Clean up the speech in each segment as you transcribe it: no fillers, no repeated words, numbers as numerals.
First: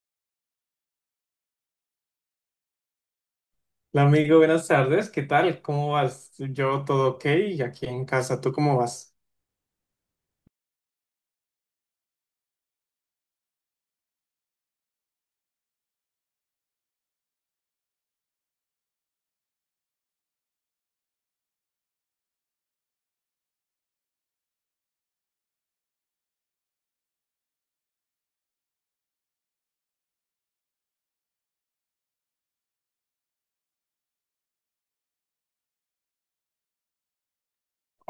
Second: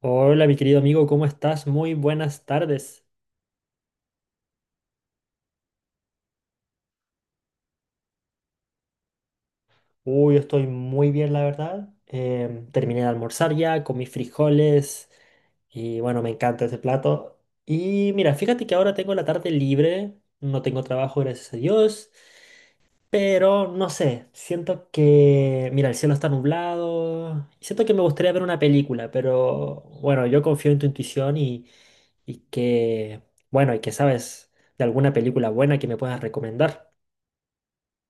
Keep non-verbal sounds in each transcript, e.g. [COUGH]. Hola, mi querido amigo, ¿cómo estás? Muy buenas tardes. Hola amigo, buenas tardes, ¿qué tal? ¿Cómo vas? Yo todo ok, aquí en casa, ¿tú cómo vas? Uy, yo estoy muy bien, la verdad. Terminé de almorzar ya con mis frijoles y bueno, me encanta ese plato. Y mira, fíjate que ahora tengo la tarde libre, no tengo trabajo, gracias a Dios, pero no sé, siento que, mira, el cielo está nublado y siento que me gustaría ver una película, pero bueno, yo confío en tu intuición y que, bueno, y que sabes de alguna película buena que me puedas recomendar.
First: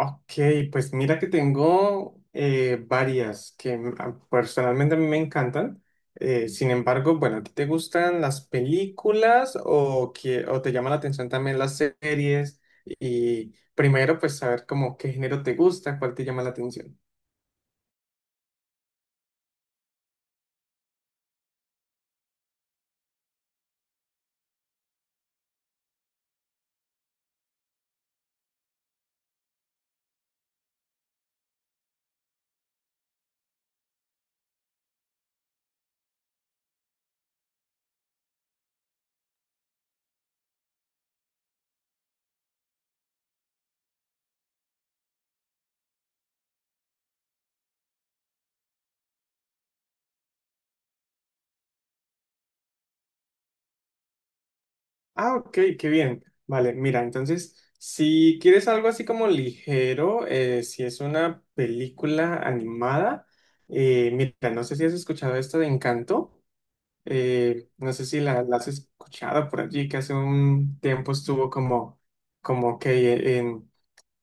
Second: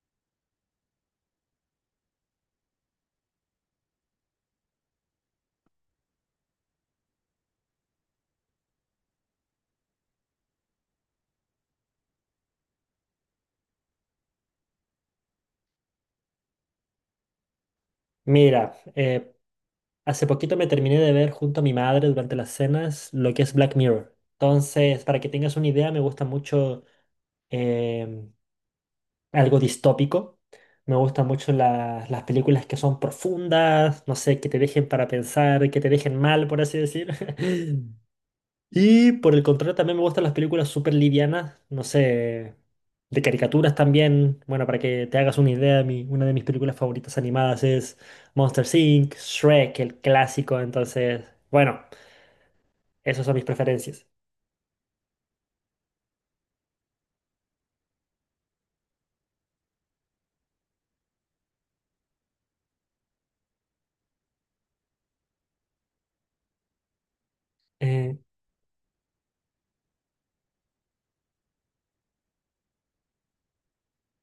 Ok, pues mira que tengo varias que personalmente a mí me encantan. Sin embargo, bueno, ¿a ti te gustan las películas o te llama la atención también las series? Y primero, pues saber como qué género te gusta, cuál te llama la atención. Mira, hace poquito me terminé de ver junto a mi madre durante las cenas lo que es Black Mirror. Entonces, para que tengas una idea, me gusta mucho em, algo distópico. Me gustan mucho las películas que son profundas, no sé, que te dejen para pensar, que te dejen mal, por así decir. [LAUGHS] Y por el contrario, también me gustan las películas súper livianas, no sé, de caricaturas también. Bueno, para que te hagas una idea, una de mis películas favoritas animadas es Monsters Inc., Shrek, el clásico. Entonces, bueno, esas son mis preferencias. Ah, ok, qué bien. Vale, mira, entonces, si quieres algo así como ligero, si es una película animada, mira, no sé si has escuchado esto de Encanto, no sé Eh, si la has escuchado por allí, que hace un tiempo estuvo como, como que eh, en-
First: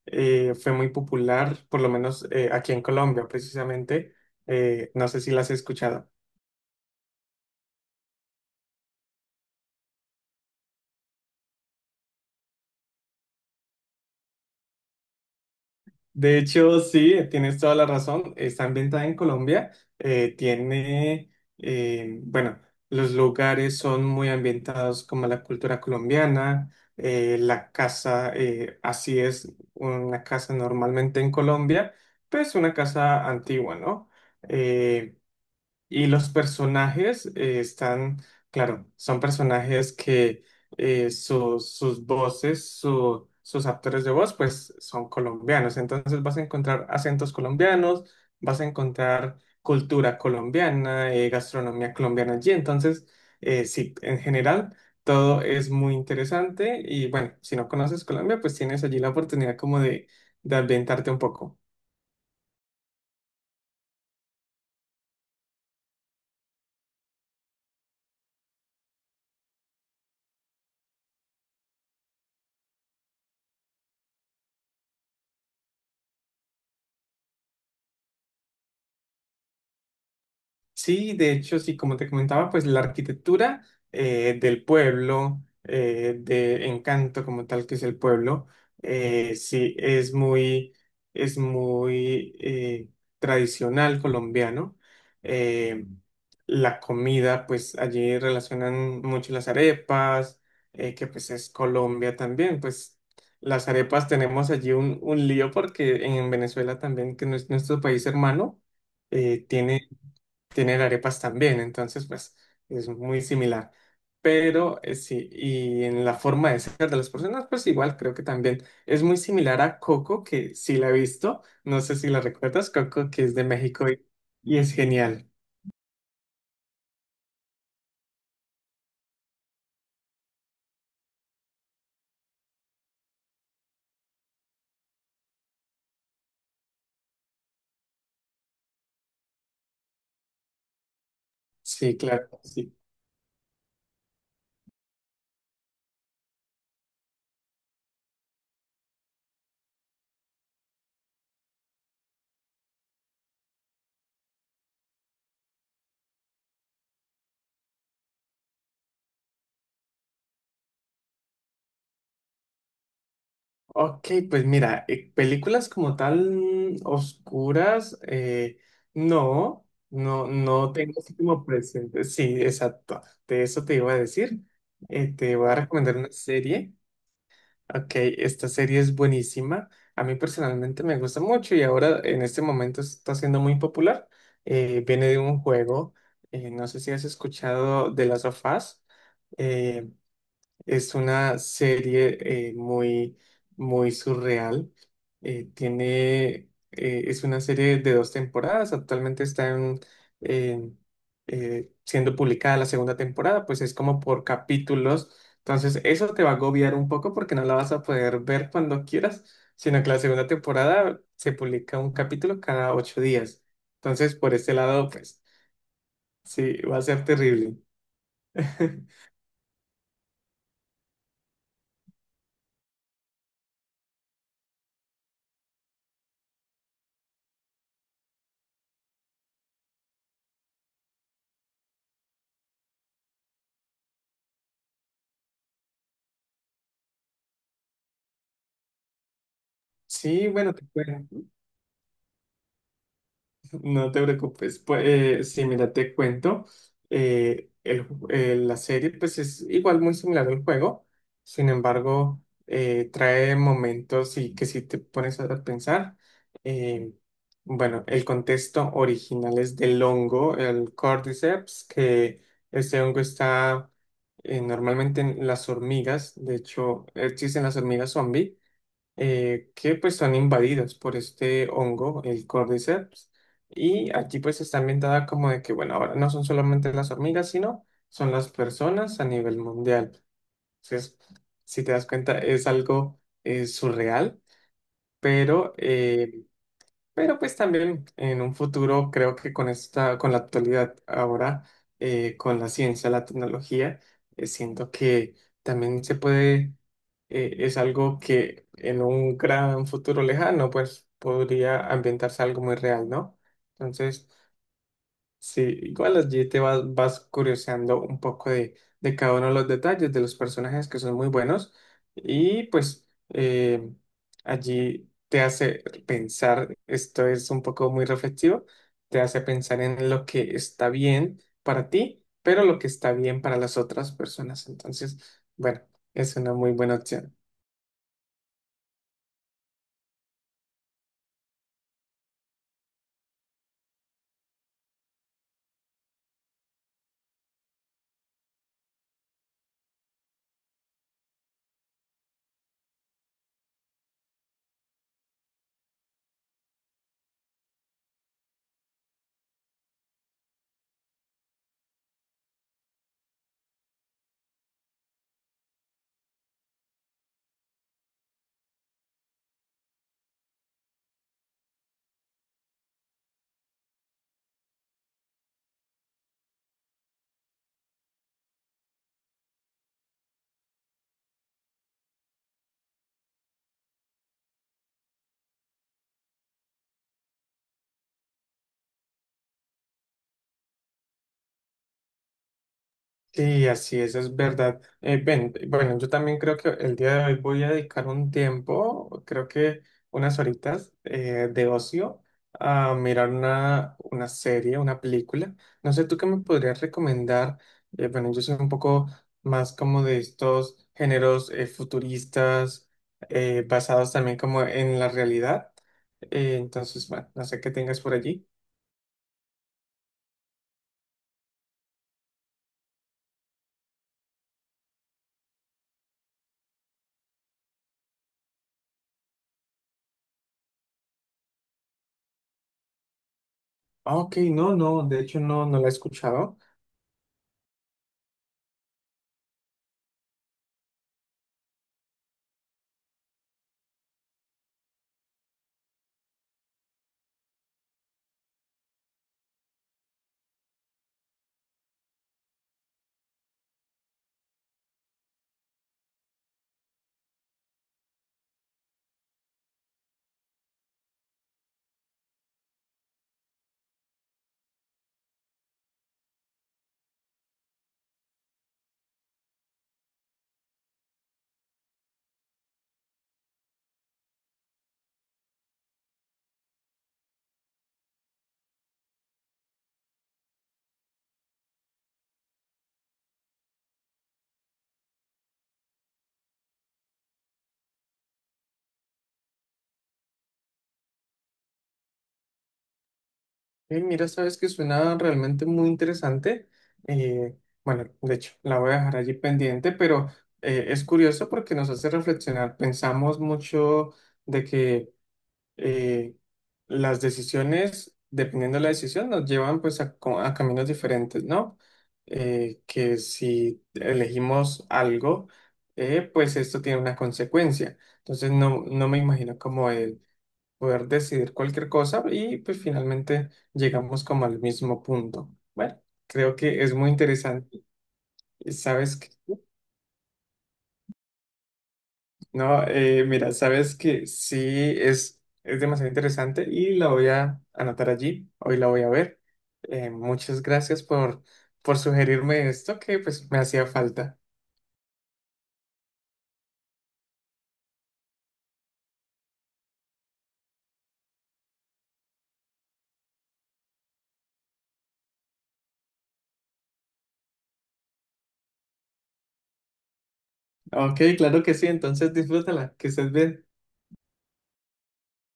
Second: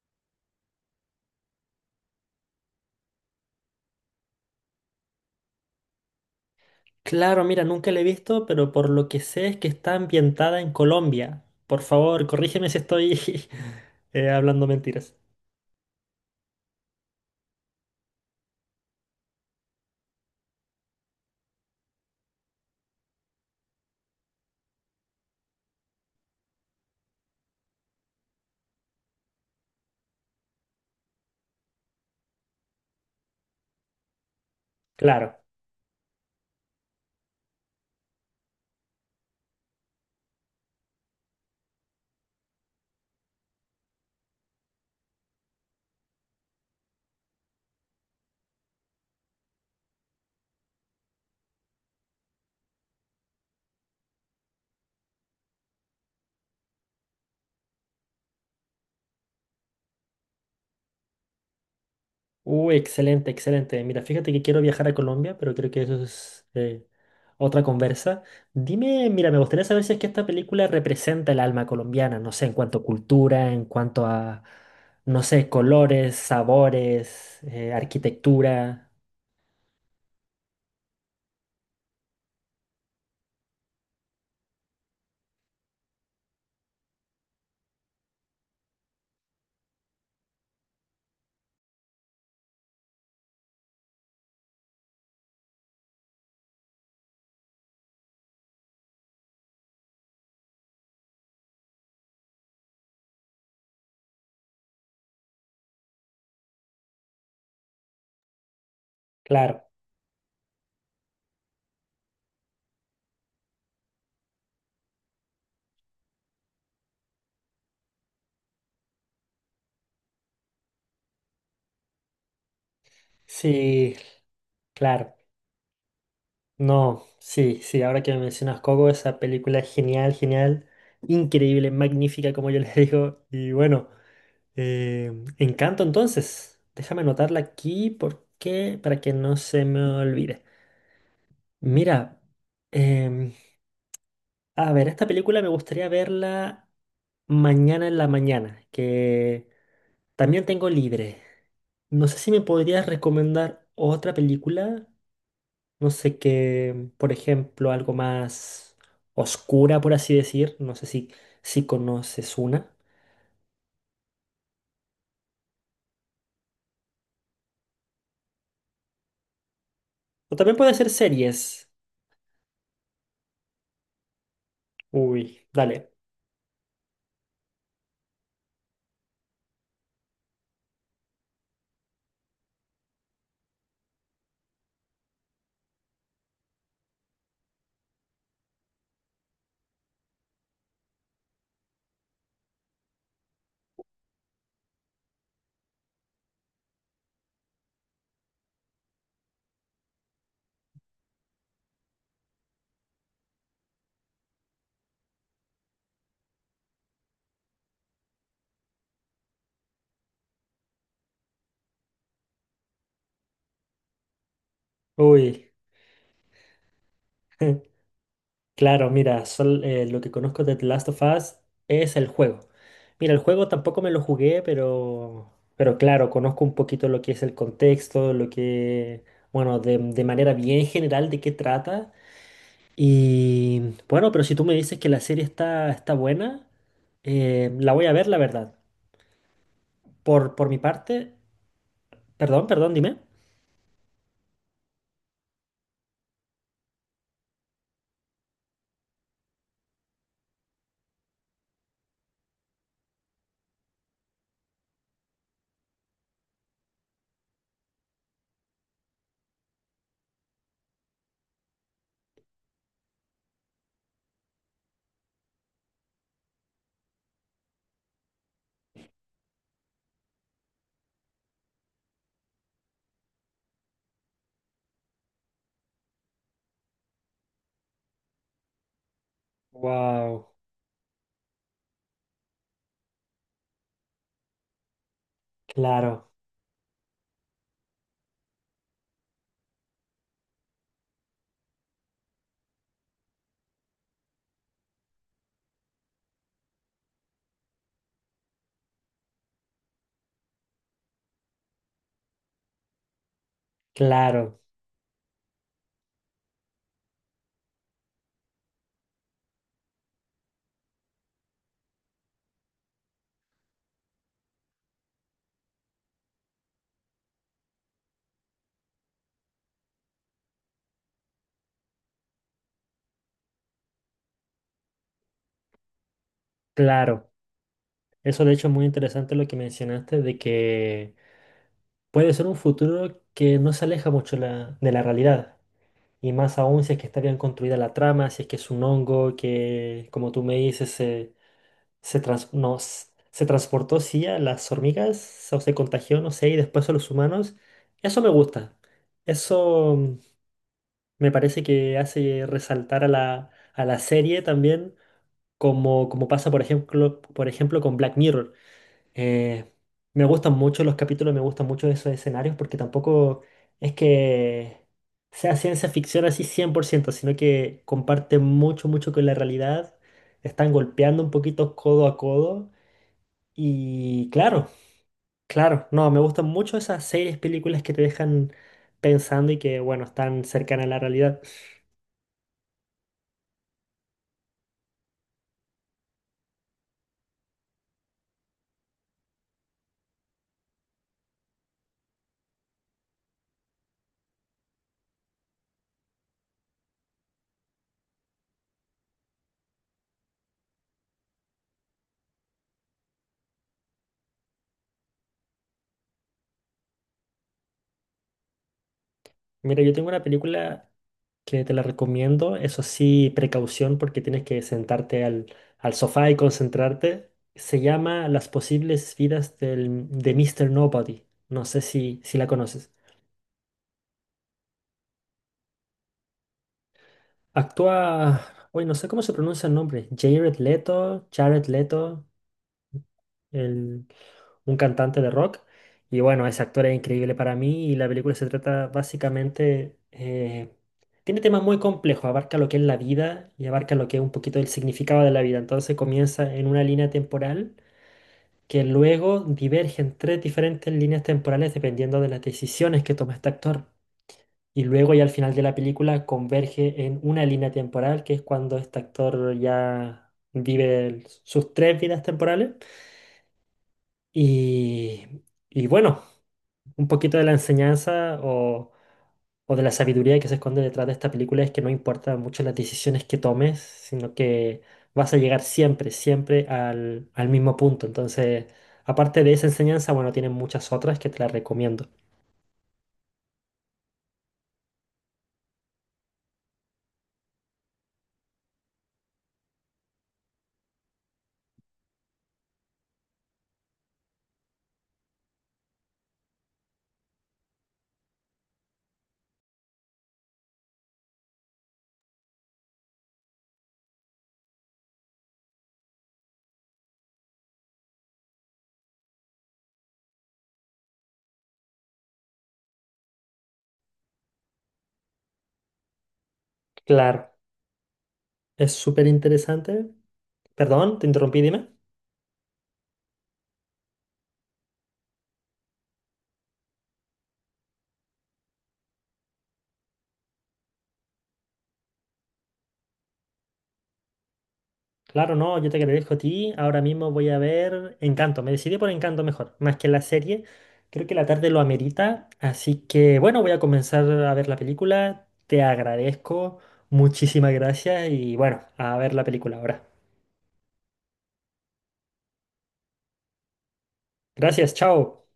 eh, fue muy popular, por lo menos aquí en Colombia, precisamente, no sé si la has escuchado. claro, mira, nunca la he visto, pero por lo que sé es que está ambientada en Colombia. Por favor, corrígeme si estoy [LAUGHS] hablando mentiras. De hecho, sí, tienes toda la razón. Está ambientada en Colombia. eh, tiene, eh, bueno, los lugares son muy ambientados como la cultura colombiana. La casa, así es una casa normalmente en Colombia, pues una casa antigua, ¿no? Eh, Claro. y los personajes claro, son personajes que sus voces, sus actores de voz, pues son colombianos. Entonces vas a encontrar acentos colombianos, vas a encontrar cultura colombiana, gastronomía colombiana allí. Entonces, sí, en general, todo es muy interesante. Y bueno, si no conoces Colombia, pues tienes allí la oportunidad como de ambientarte un poco. Excelente, excelente. Mira, fíjate que quiero viajar a Colombia, pero creo que eso es otra conversa. Dime, mira, me gustaría saber si es que esta película representa el alma colombiana, no sé, en cuanto a cultura, en cuanto a, no sé, colores, sabores, arquitectura. Sí, de hecho, sí, como te comentaba, pues la arquitectura del pueblo, de encanto como tal que es el pueblo, sí, es muy, es muy tradicional colombiano. Eh, la comida, pues allí relacionan mucho las arepas, que pues es Colombia también, pues las arepas tenemos allí un lío porque en Venezuela también, que no es nuestro país hermano, eh, Claro, tiene tienen arepas también, entonces pues es muy similar. Pero sí, y en la forma de ser de las personas, pues igual creo que también es muy similar a Coco, que sí la he visto, no sé si la recuerdas, Coco, que es de México sí, y es claro. genial. No, sí, sí, ahora que me mencionas Coco, esa película es genial, genial, increíble, magnífica, como yo les [LAUGHS] digo, y bueno. Eh, Encanto, entonces. Déjame anotarla aquí porque para que no se me olvide. Sí, Mira, claro, sí. em, a ver, esta película me gustaría verla mañana en la mañana, que también tengo libre. No sé si me podrías recomendar otra película. No sé qué, por ejemplo, algo más oscura, por así decir. No sé si conoces una. Ok, pues mira, películas como tal oscuras, no, no, O también no puede ser tengo así como series. presente. Sí, exacto, de eso te iba a decir. Te Uy, voy a dale. recomendar una serie. Ok, esta serie es buenísima. A mí personalmente me gusta mucho y ahora en este momento está siendo muy popular. Viene de un juego, no sé si has escuchado de las of Us. Eh, es una serie eh, muy, muy surreal. Eh, tiene, es una serie de 2 temporadas. Actualmente está en, siendo publicada la 2.ª temporada, pues es como por capítulos. Entonces, eso te va a agobiar un poco porque no la vas a poder ver cuando quieras, sino que la 2.ª temporada se publica un capítulo cada 8 días. Entonces, por este lado, pues Uy. sí, va a ser terrible. [LAUGHS] Claro, [LAUGHS] mira, lo que conozco de The Last of Us es el juego. Mira, el juego tampoco me lo jugué, pero claro, conozco un poquito lo que es el contexto, lo que, bueno, de manera bien general de qué trata. Y bueno, pero si tú me dices que la serie está buena, la voy a ver, la verdad. Por, Sí, por bueno, mi te parte, cuento. perdón, dime. No te preocupes, pues sí, mira, te cuento, la serie pues es igual muy similar al juego, sin embargo, trae momentos y que si te pones a pensar, eh, bueno, el contexto original es del hongo, el Cordyceps, que este hongo está normalmente en las hormigas, de hecho existen las hormigas zombie que pues son invadidas por este hongo, el Cordyceps, y aquí pues está ambientada como de que, bueno, ahora no son solamente las hormigas, sino son las personas a nivel mundial. Wow, Entonces, si te das cuenta, es algo surreal, pero claro, eh, pero pues también en un futuro creo que con esta, con la actualidad ahora, con la ciencia, la tecnología, siento que también se puede, es algo que en un gran futuro lejano, pues podría ambientarse algo muy real, ¿no? Entonces, claro, sí, igual allí te vas, vas curioseando un poco de cada uno de los detalles de los personajes que son muy buenos y pues allí te hace pensar, esto es un poco muy reflexivo, te hace pensar en lo que está bien para ti, pero lo que está bien para las otras personas. Entonces, bueno, es una muy buena claro. opción. Eso de hecho es muy interesante lo que mencionaste de que puede ser un futuro que no se aleja mucho de la realidad. Y más aún si es que está bien construida la trama, si es que es un hongo que, como tú me dices, se, trans- no, s- se transportó, sí, a las hormigas, o se contagió, no sé, y después a los humanos. Eso me gusta. Eso me parece que hace resaltar a a la serie también, como pasa, por ejemplo, con Black Mirror. Eh, Me gustan mucho los capítulos, me gustan mucho esos escenarios porque tampoco es que sea ciencia ficción así 100% sino que comparte mucho, mucho con la realidad. Están golpeando un poquito codo a codo. Y claro, claro, no, me gustan mucho esas series, películas que te dejan pensando y que, bueno, están cercanas a la realidad. Sí, así es verdad. Ven, bueno, yo también creo que el día de hoy voy a dedicar un tiempo, creo que unas horitas de ocio a mirar una serie, una película. No sé, ¿tú qué me podrías recomendar? Bueno, yo soy un poco más como de estos géneros futuristas, basados también como en la realidad. Entonces, bueno, no sé qué tengas por allí. Mira, yo tengo una película que te la recomiendo. Eso sí, precaución porque tienes que sentarte al sofá y concentrarte. Se llama Las posibles vidas de Mr. Nobody. No sé si la conoces. Ah, ok, no, no, de hecho no, no la he escuchado. Actúa, hoy no sé cómo se pronuncia el nombre. Jared Leto, Jared Leto. el- un cantante de rock. Y bueno, ese actor es increíble para mí y la película se trata básicamente. Tiene temas muy complejos, abarca lo que es la vida y abarca lo que es un poquito el significado de la vida. Entonces comienza en una línea temporal que luego diverge en tres diferentes líneas temporales dependiendo de las decisiones que toma este actor. Y luego ya al final de la película converge en una línea temporal, que es cuando este actor ya vive sus tres vidas temporales. Y, bueno, un poquito de la enseñanza o de la sabiduría que se esconde detrás de esta película es que no importa mucho las decisiones que tomes, sino que vas a llegar siempre, siempre al mismo punto. Entonces, aparte de esa enseñanza, bueno, tienen muchas otras que te las recomiendo. Mira, sabes que suena realmente muy interesante. Eh, bueno, de hecho, la voy a dejar allí pendiente, pero es curioso porque nos hace reflexionar. Pensamos mucho de que eh, las decisiones, dependiendo de la decisión, nos llevan pues a, a caminos diferentes, ¿no? Que si elegimos algo, pues esto tiene una consecuencia. Entonces, no, no me imagino como el poder decidir cualquier cosa y pues finalmente llegamos como al mismo punto. Bueno, creo que es muy Claro, interesante. Y es sabes súper que, interesante. Perdón, te interrumpí, dime. no, mira, sabes que sí es demasiado interesante y la voy a anotar allí, hoy la voy a ver. Muchas gracias por sugerirme esto que pues me hacía falta. Claro, no, yo te agradezco a ti. Ahora mismo voy a ver Encanto. Me decidí por Encanto mejor, más que la serie. Creo que la tarde lo amerita. Así que bueno, voy a comenzar a ver la película. Te agradezco. Muchísimas gracias y bueno, a ver la película ahora. Ok, claro que sí, entonces disfrútala, que estés bien. Gracias, chao.